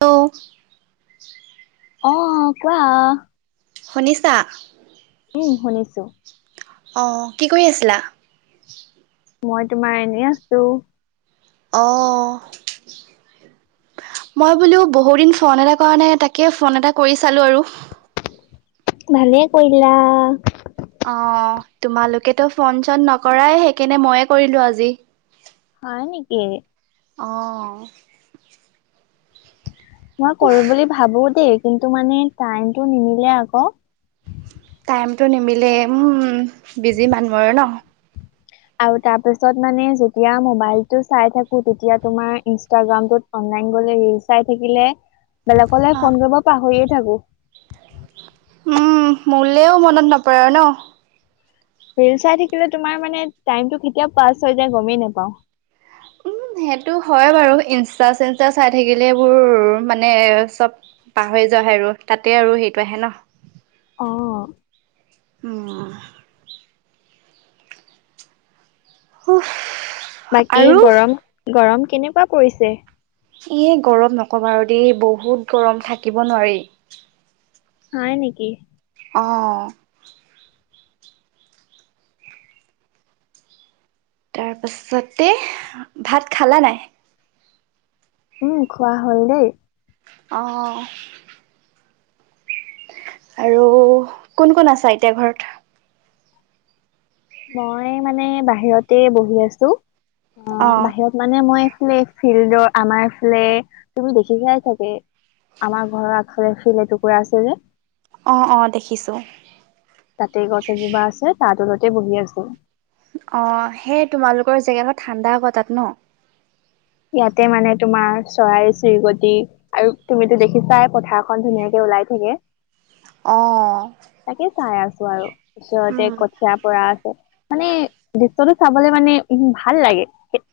Hello অ কোৱা শুনিছা উম শুনিছো অ কি কৰি আছিলা মই তোমাৰ এনেই আছো অ মই বোলো বহুত দিন ফোন এটা কাৰণে তাকে ফোন এটা কৰি চালো আৰু ভালে কৰিলা অ তোমালোকেতো ফোন চন নকৰাই সেইকাৰণে মইয়ে কৰিলো আজি হয় নেকি অ মই কৰো বুলি ভাবো দেই কিন্তু মানে টাইমটো নিমিলে আকৌ টাইমটো নিমিলে উম বিজি মানুহ আৰু ন আৰু তাৰ পিছত মানে যেতিয়া মবাইলটো চাই থাকোঁ তেতিয়া তোমাৰ ইস্টাগ্ৰামত গলে চাই থাকিলে বেলেকলৈ অ ফোন কৰিব পাহৰিয়ে থাকো উম মোলেও মনত নপৰে আৰু ন লিল চাই থাকিলে তোমাৰ মানে টাইমটো কেতিয়া পাছ হৈ যায় গমেই নাপাওঁ উম সেইটো হয় বাৰু ইনষ্টা চিষ্টা চাই থাকিলে এইবোৰ মানে চব পাহৰি যাব আহে আৰু তাতে আৰু সেইটো আহে ন অ উম সুহ বাকী গৰম গৰম কেনেকুৱা পৰিছে এ গৰম নকবা আৰু দেই বহুত গৰম থাকিব নোৱাৰি হয় নেকি অ তাৰ পাছতে ভাত খালা নাই উম খোৱা হল দেই অ আৰু কোন কোন আছা এতিয়া ঘৰত মই মানে বাহিৰতে বহি আছো অ অ', বাহিৰত মানে মই ফিল্ডৰ আমাৰ এইফালে তুমি দেখিছাই চাগে আমাৰ ঘৰৰ ফিল এটুকুৰা আছে যে অ অ দেখিছোঁ তাতেই গছ এজোপা আছে তাৰ তলতে বহি আছো অ সেই তোমালোকৰ জেগাখন ঠাণ্ডা হোৱা তাত ন ইয়াতে মানে তোমাৰ চৰাই চিৰিকতি আৰু তুমিতো দেখিছাই পথাৰখন ধুনীয়াকে উলাই থাকে অ তাকে চাই আছো আৰু ওচৰতে উম, কঠিয়া পৰা মানে ভিতৰ চাবলে মানে উ ভাল লাগে কে-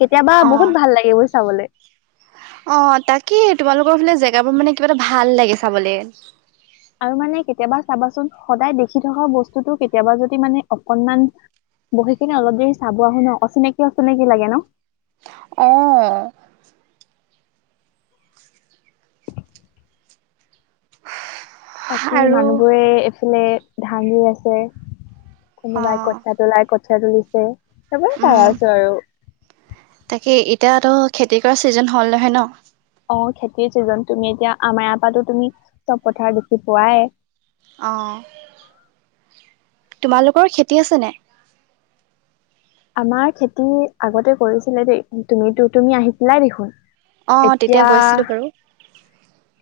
কেতিয়াবা অ বহুত ভাল এইবোৰ চাবলে অ তাকেই তোমালোকৰ ফালে জেগাবোৰ মানে কিবা এটা ভাল লাগে চাবলে আৰু মানে কেতিয়াবা চাবাচোন সদায় দেখি থকা বস্তুটো কেতিয়াবা যদি মানে অকনমান বহিকিনে অলপ দেৰি চাব আহো ন অচিনাকি অচিনাকি লাগে ন অ বাকী আৰু মানুহবোৰে এইফালে ধাঙি আছে কোনোবাই অ', কঠীয়া তোলাই কঠীয়া তুলিছে হেইবোৰকে চাই আছো আৰু এ এতিয়াতো খেতি কৰা ছিজন হ'ল নহয় ন? অ খেতিৰ চিজন তুমি এতিয়া আমাৰপাতো তুমি চব পথাৰ দেখি পোৱাই? অঁ। তোমালোকৰ খেতি আছে নে? আমাৰ খেতি আগতে কৰিছিলে দেই, তুমিটো তুমি আহিছিলাই দেখোন। অ', তেতিয়া এতিয়া, গৈছিলোঁ বাৰু।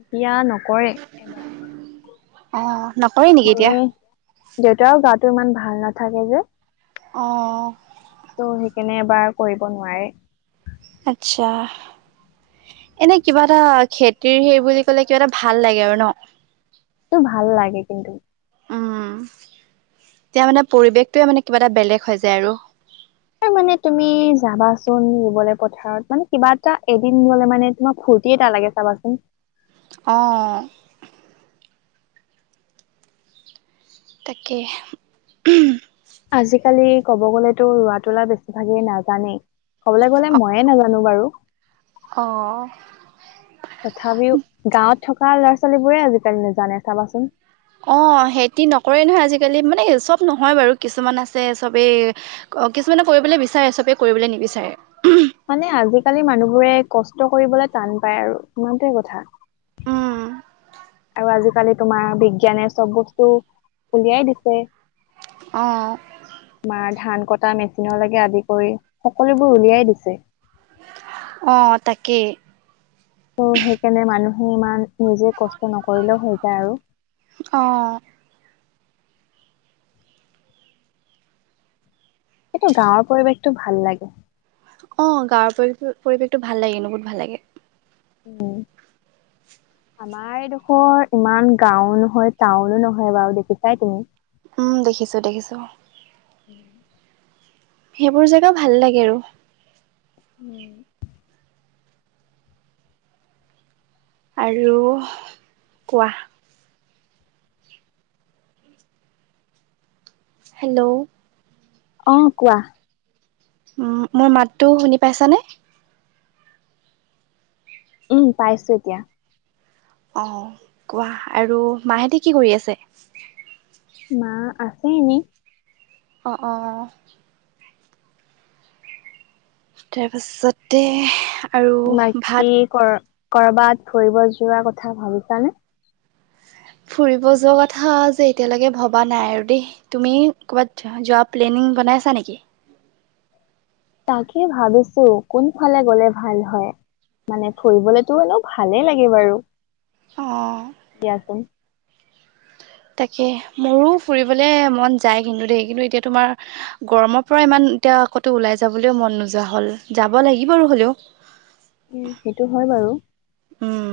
এতিয়া নকৰে এবাৰ অ', নকৰে নেকি এতিয়া? মমি দেউতাও গাটো ইমান ভাল নাথাকে যে। অহ। কেনেবাৰ কৰিব নোৱাৰে। আচ্ছা। এনে কিবা এটা খেতিৰ হেৰি বুলি কলে কিবা এটা ভাল লাগে আৰু ন। টো ভাল লাগে কিন্তু। উম, এতিয়া মানে পৰিৱেশটোৱে মানে কিবা এটা বেলেগ হৈ যায় আৰু। ত মানে তুমি যাবাচোন ৰুবলৈ পথাৰত মানে কিবা এটা এদিন ললে মানে তোমাৰ ফু তি এটা লাগে চাবাচোন। অঁ। তাকে উহুম। আজিকালি কব গলেতো ৰোৱা -তোলা বেছিভাগেই নাজানেই। কবলৈ গ'লে অ', ময়ে নাজানো বাৰু। অ'। তথাপিও গাঁৱত থকা ল'ৰা- ছোৱা ৱালীবোৰে আজিকালি নেজানে চাবাচোন? অ সেহতি নকৰে নহয় আজিকালি মানে চব নহয় বাৰু কিছুমান আছে চবেই অ কিছুমানে কৰিবলৈ বিচাৰে, চবে কৰিবলৈ নিবিচাৰে। মানে আজিকালি মানুহবোৰে কষ্ট কৰিবলৈ টান পায় আৰু ইমানটোৱে কথা। উম, আৰু আজিকালি তোমাৰ বিজ্ঞানে চব বস্তু উলিয়াই দিছে। অ', তোমাৰ ধান কটা মে চিনলৈকে আদি কৰি সকলোবোৰ উলিয়াই দিছে। অ তাকে। ত' সেইকাৰণে মানুহে ইমান নিজে কষ্ট নকৰিলেও হৈ যায় আৰু। অ। কিন্তু গাঁৱৰ পৰিৱেশটো ভাল লাগে। অ গাঁৱৰ পৰি পৰিৱেশটো ভাল লাগেনো বহুত ভাল লাগে। উম। [inaudible] আমাৰ এইডোখৰ ইমান গাও নহয় টাউনো নহয় বাৰু দেখিছাই তুমি? উম দেখিছো দেখিছো। [inaudible] সেইবোৰ জেগা ভাল লাগে আৰু। উম। আৰু কোৱা? হেল্ল'! অ কোৱা? মোৰ মাতটো শুনি পাইছানে? উম পাইছো এতিয়া। আহ কোৱা আৰু মাহেঁতে কি কৰি আছে? মা আছে এনে। অ অ। তাৰপাছতে আৰু ভাত বাকী কৰ- কৰবাত ফুৰিব যোৱা কথা ভাবিছানে? ফুৰিব যোৱা কথা যে এতিয়ালৈকে ভবা নাই আৰু দেই, তুমি ক'বাত যোৱা প্লেনে উম বনাইছা নেকি? তাকে ভাবিছো কোনফালে গলে ভাল হয়। মানে ফুৰিবলেতো অলপ ভালেই লাগে বাৰু। অ দিয়াচোন তাকে মোৰো ফুৰিবলে মন যায় কিন্তু দেই কিন্তু এতিয়া তোমাৰ গৰমৰ পৰা ইমান এতিয়া কতো ওলাই যাবলৈও মন নোযোৱা হল, যাব লাগিব আৰু হ'লেও উম সেইটো হয় বাৰু। উম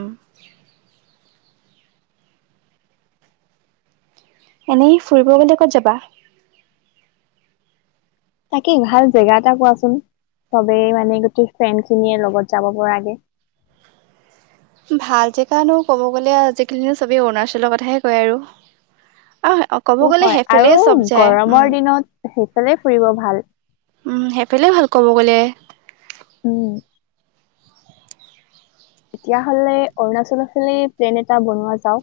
এনেই ফুৰিব গলে ক'ত যাবা? তাকেই ভাল জেগা এটা কোৱাচোন? সবেই মানে গোটেই ফ্ৰেণ্ড খিনিয়ে লগত যাব পৰাকে [inaudible] ভাল জেগানো ক'ব গ'লে আজিকালিও চবেই অৰুণাচলৰ কথাহে কয় আৰু। অ ক'ব টো গ'লে হয় সেইফালে আৰু চব যায় উম গৰমৰ দিনত সেইফালে ফুৰিব ভাল। উম সেইফালে ভাল ক'ব গ'লে। উম তেতিয়া হ'লে অৰুণাচল ফালে প্লেন এটা বনোৱা যাওক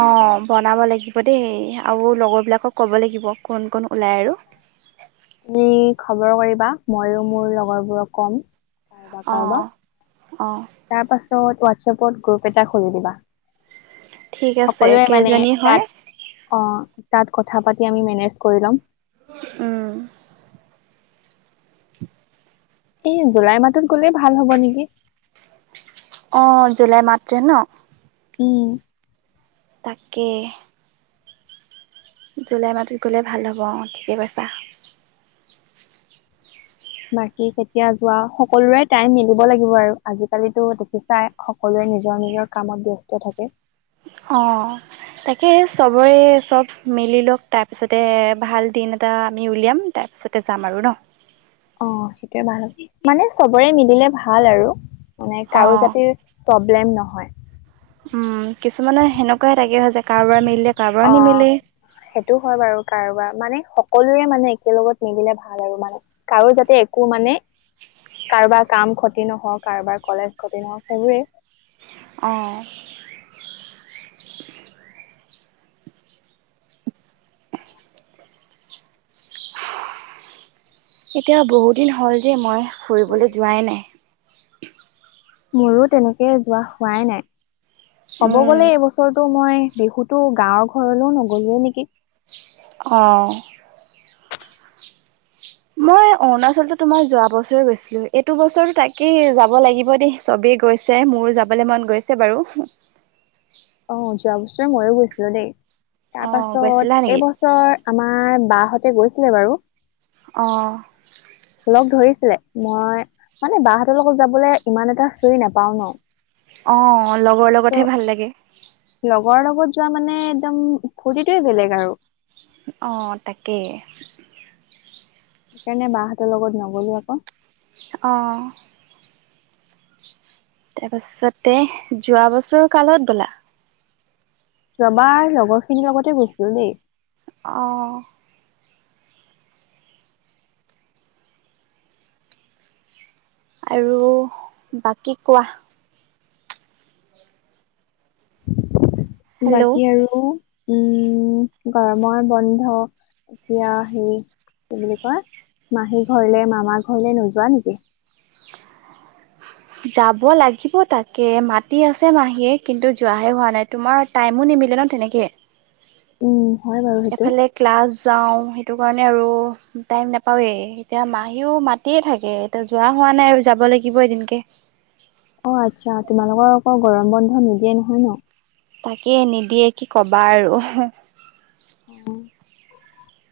অ বনাব লাগিব দেই। আৰু লগৰবিলাকক ক'ব লাগিব কোন কোন ওলায় আৰু তুমি খবৰ কৰিবা মইও মোৰ লগৰবোৰক কম কাৰোবাৰ অ কাৰোবাক অ তাৰ পাছত হোৱাটছএপত গ্ৰুপ এটা খুলি দিবা। ঠিক আছে সকলোৱে মানে কেইজনী হয় তাত। অ তাত কথা পাতি আমি মেনেজ কৰি ল'ম। উম এ জুলাই মাহত গ'লেই ভাল হ'ব নেকি। অ জুলাই মাটোতে ন [unintelligible] উম তাকে জুলাই মাহটোত গ'লে ভাল হ'ব অ ঠিকে কৈছা। বাকী কেতিয়া যোৱা সকলোৰে টাইম মিলিব লাগিব আৰু আজিকালি দেখিছাই সকলোৰে, নিজৰ নিজৰ কামত ব্যস্ত থাকে। অ তাকে চবৰে চব মিলি লওক তাৰপিছতে ভাল দিন এটা আমি উলিয়াম তাৰ তাছতে যাম আৰু ন [unintelligible] অ সেইটোৱে ভাল, মানে চবৰে মিলিলে ভাল আৰু মানে কাৰো অঁ জাতে, প্ৰব্লেম নহয়। উম কিছুমানৰ সেনেকুৱাই তাকে হয় যে কাৰোবাৰ মিলে কাৰোবাৰ অ নিমিলে। সেইটো হয় বাৰু কাৰোবাৰ মানে সকলোৰে মানে একে লগত মিলিলে ভাল আৰু মানে কাৰো যাতে একো মানে, কাৰোবাক কাম ক্ষতি নহওক কাৰোবাৰ কলেজ ক্ষতি নহওক সেইবোৰেই। অঁ এতিয়া বহুদিন হ'ল যে মই ফুৰিবলৈ যোৱাই নাই। মোৰো তেনেকে যোৱা হোৱাই নাই। কব গলে এই বছৰটো মই বিহুতো গাঁৱৰ ঘৰলৈও নগলো নেকি। অঁ মই অৰুণাচলতো তোমাৰ যোৱা বছৰে গৈছিলো। এইটো বছৰতো তাকেই যাব লাগিব দেই চব গৈছে মোৰো যাবলৈ মন গৈছে বাৰু। অ যোৱা বছৰ ময়ো গৈছিলো দেই তাৰ অঁ গৈছিলা পাছত নেকি এইবছৰ আমাৰ, বাহতে গৈছিলে বাৰু। অঁ লগ ধৰিছিলে মই মানে বাহতৰ লগত যাবলৈ ইমান এটা ফিৰি নাপাওঁ ন, অ লগৰ লগতহে ত' ভাল লাগে। লগৰ লগত যোৱা মানে একদম ফূৰ্তিটোয়ে বেলেগ আৰু অঁ তাকেই সেইকাৰণে বাহঁতৰ লগত নগলো আকৌ। অঁ তাৰপাছতে যোৱা বছৰ কালগত গ'লা। যোৱা বাৰ লগৰ খিনিৰ লগতে গৈছিলো দেই। অহ আৰু বাকী কোৱা। হেল্ল' বাকী আৰু উম গৰমৰ বন্ধ এতিয়া সেই কি বুলি কোৱা মাহী ঘৰলে মামাৰ ঘৰলে নোযোৱা নেকি? যাব লাগিব তাকে মাতি আছে মাহীয়ে কিন্তু যাহে হোৱা নাই তোমাৰ টাইমো নি। মিলে ন তেনেকে। উ এফালে ক্লাছ। যাওঁ সেইটো কাৰণে আৰু টাইম নাপাওঁৱেই এতিয়া মাহীও মায়ে থাকে এতিয়া যোৱা হয়। নাই আৰু যাব লাগিব এদিনকে অ আচ্ছা তোমালোকৰ আকৌ গৰম বন্ধ নিদিয়ে নহয় ন। তাকে নিদিয়ে কি কবা আৰু অ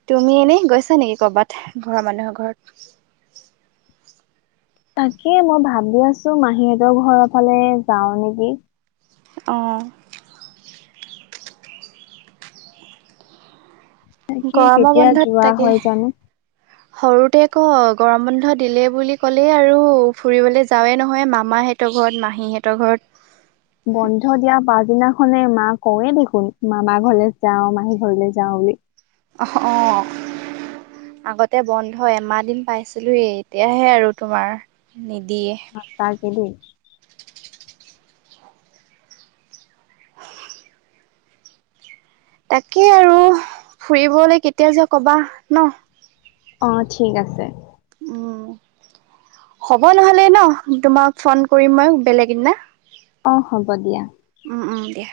তুমি এনেই গৈছা নেকি কৰ'বাত ঘৰৰ মানুহৰ ঘৰত তাকে মই ভাবি আছো মাহীহতৰ ঘৰৰ ফালে যাওঁ নেকি? অঁ তাকে গৰমৰ কেতিয়া বন্ধত যোৱা তাকে হয় জানো। সৰু তে ক গৰম বন্ধ দিলে বুলি ক'লে আৰু ফুৰিবলৈ যাৱে নহয় মামা হতৰ ঘৰত মা মাহী হঁতৰ ঘৰত খনে মা কওঁৱে দেখোন মামা ঘৰলে যাওঁ মাহী ঘৰলে যাওঁ বুলি। অ অ। আগতে বন্ধ এমাহ দিন পাইছিলোয়ে এতিয়াহে আৰু তোমাৰ নিদ সচাকে দেই [unintelligible] তাকেই আৰু ফুৰিবলৈ কেতিয়া যোৱা কবা ন অ ঠিক আছে। উম। হ'ব নহলে ন তোমাক ফোন কৰিম মই বেলেগ এদিনা। অ হ'ব দিয়া। উম উম দিয়া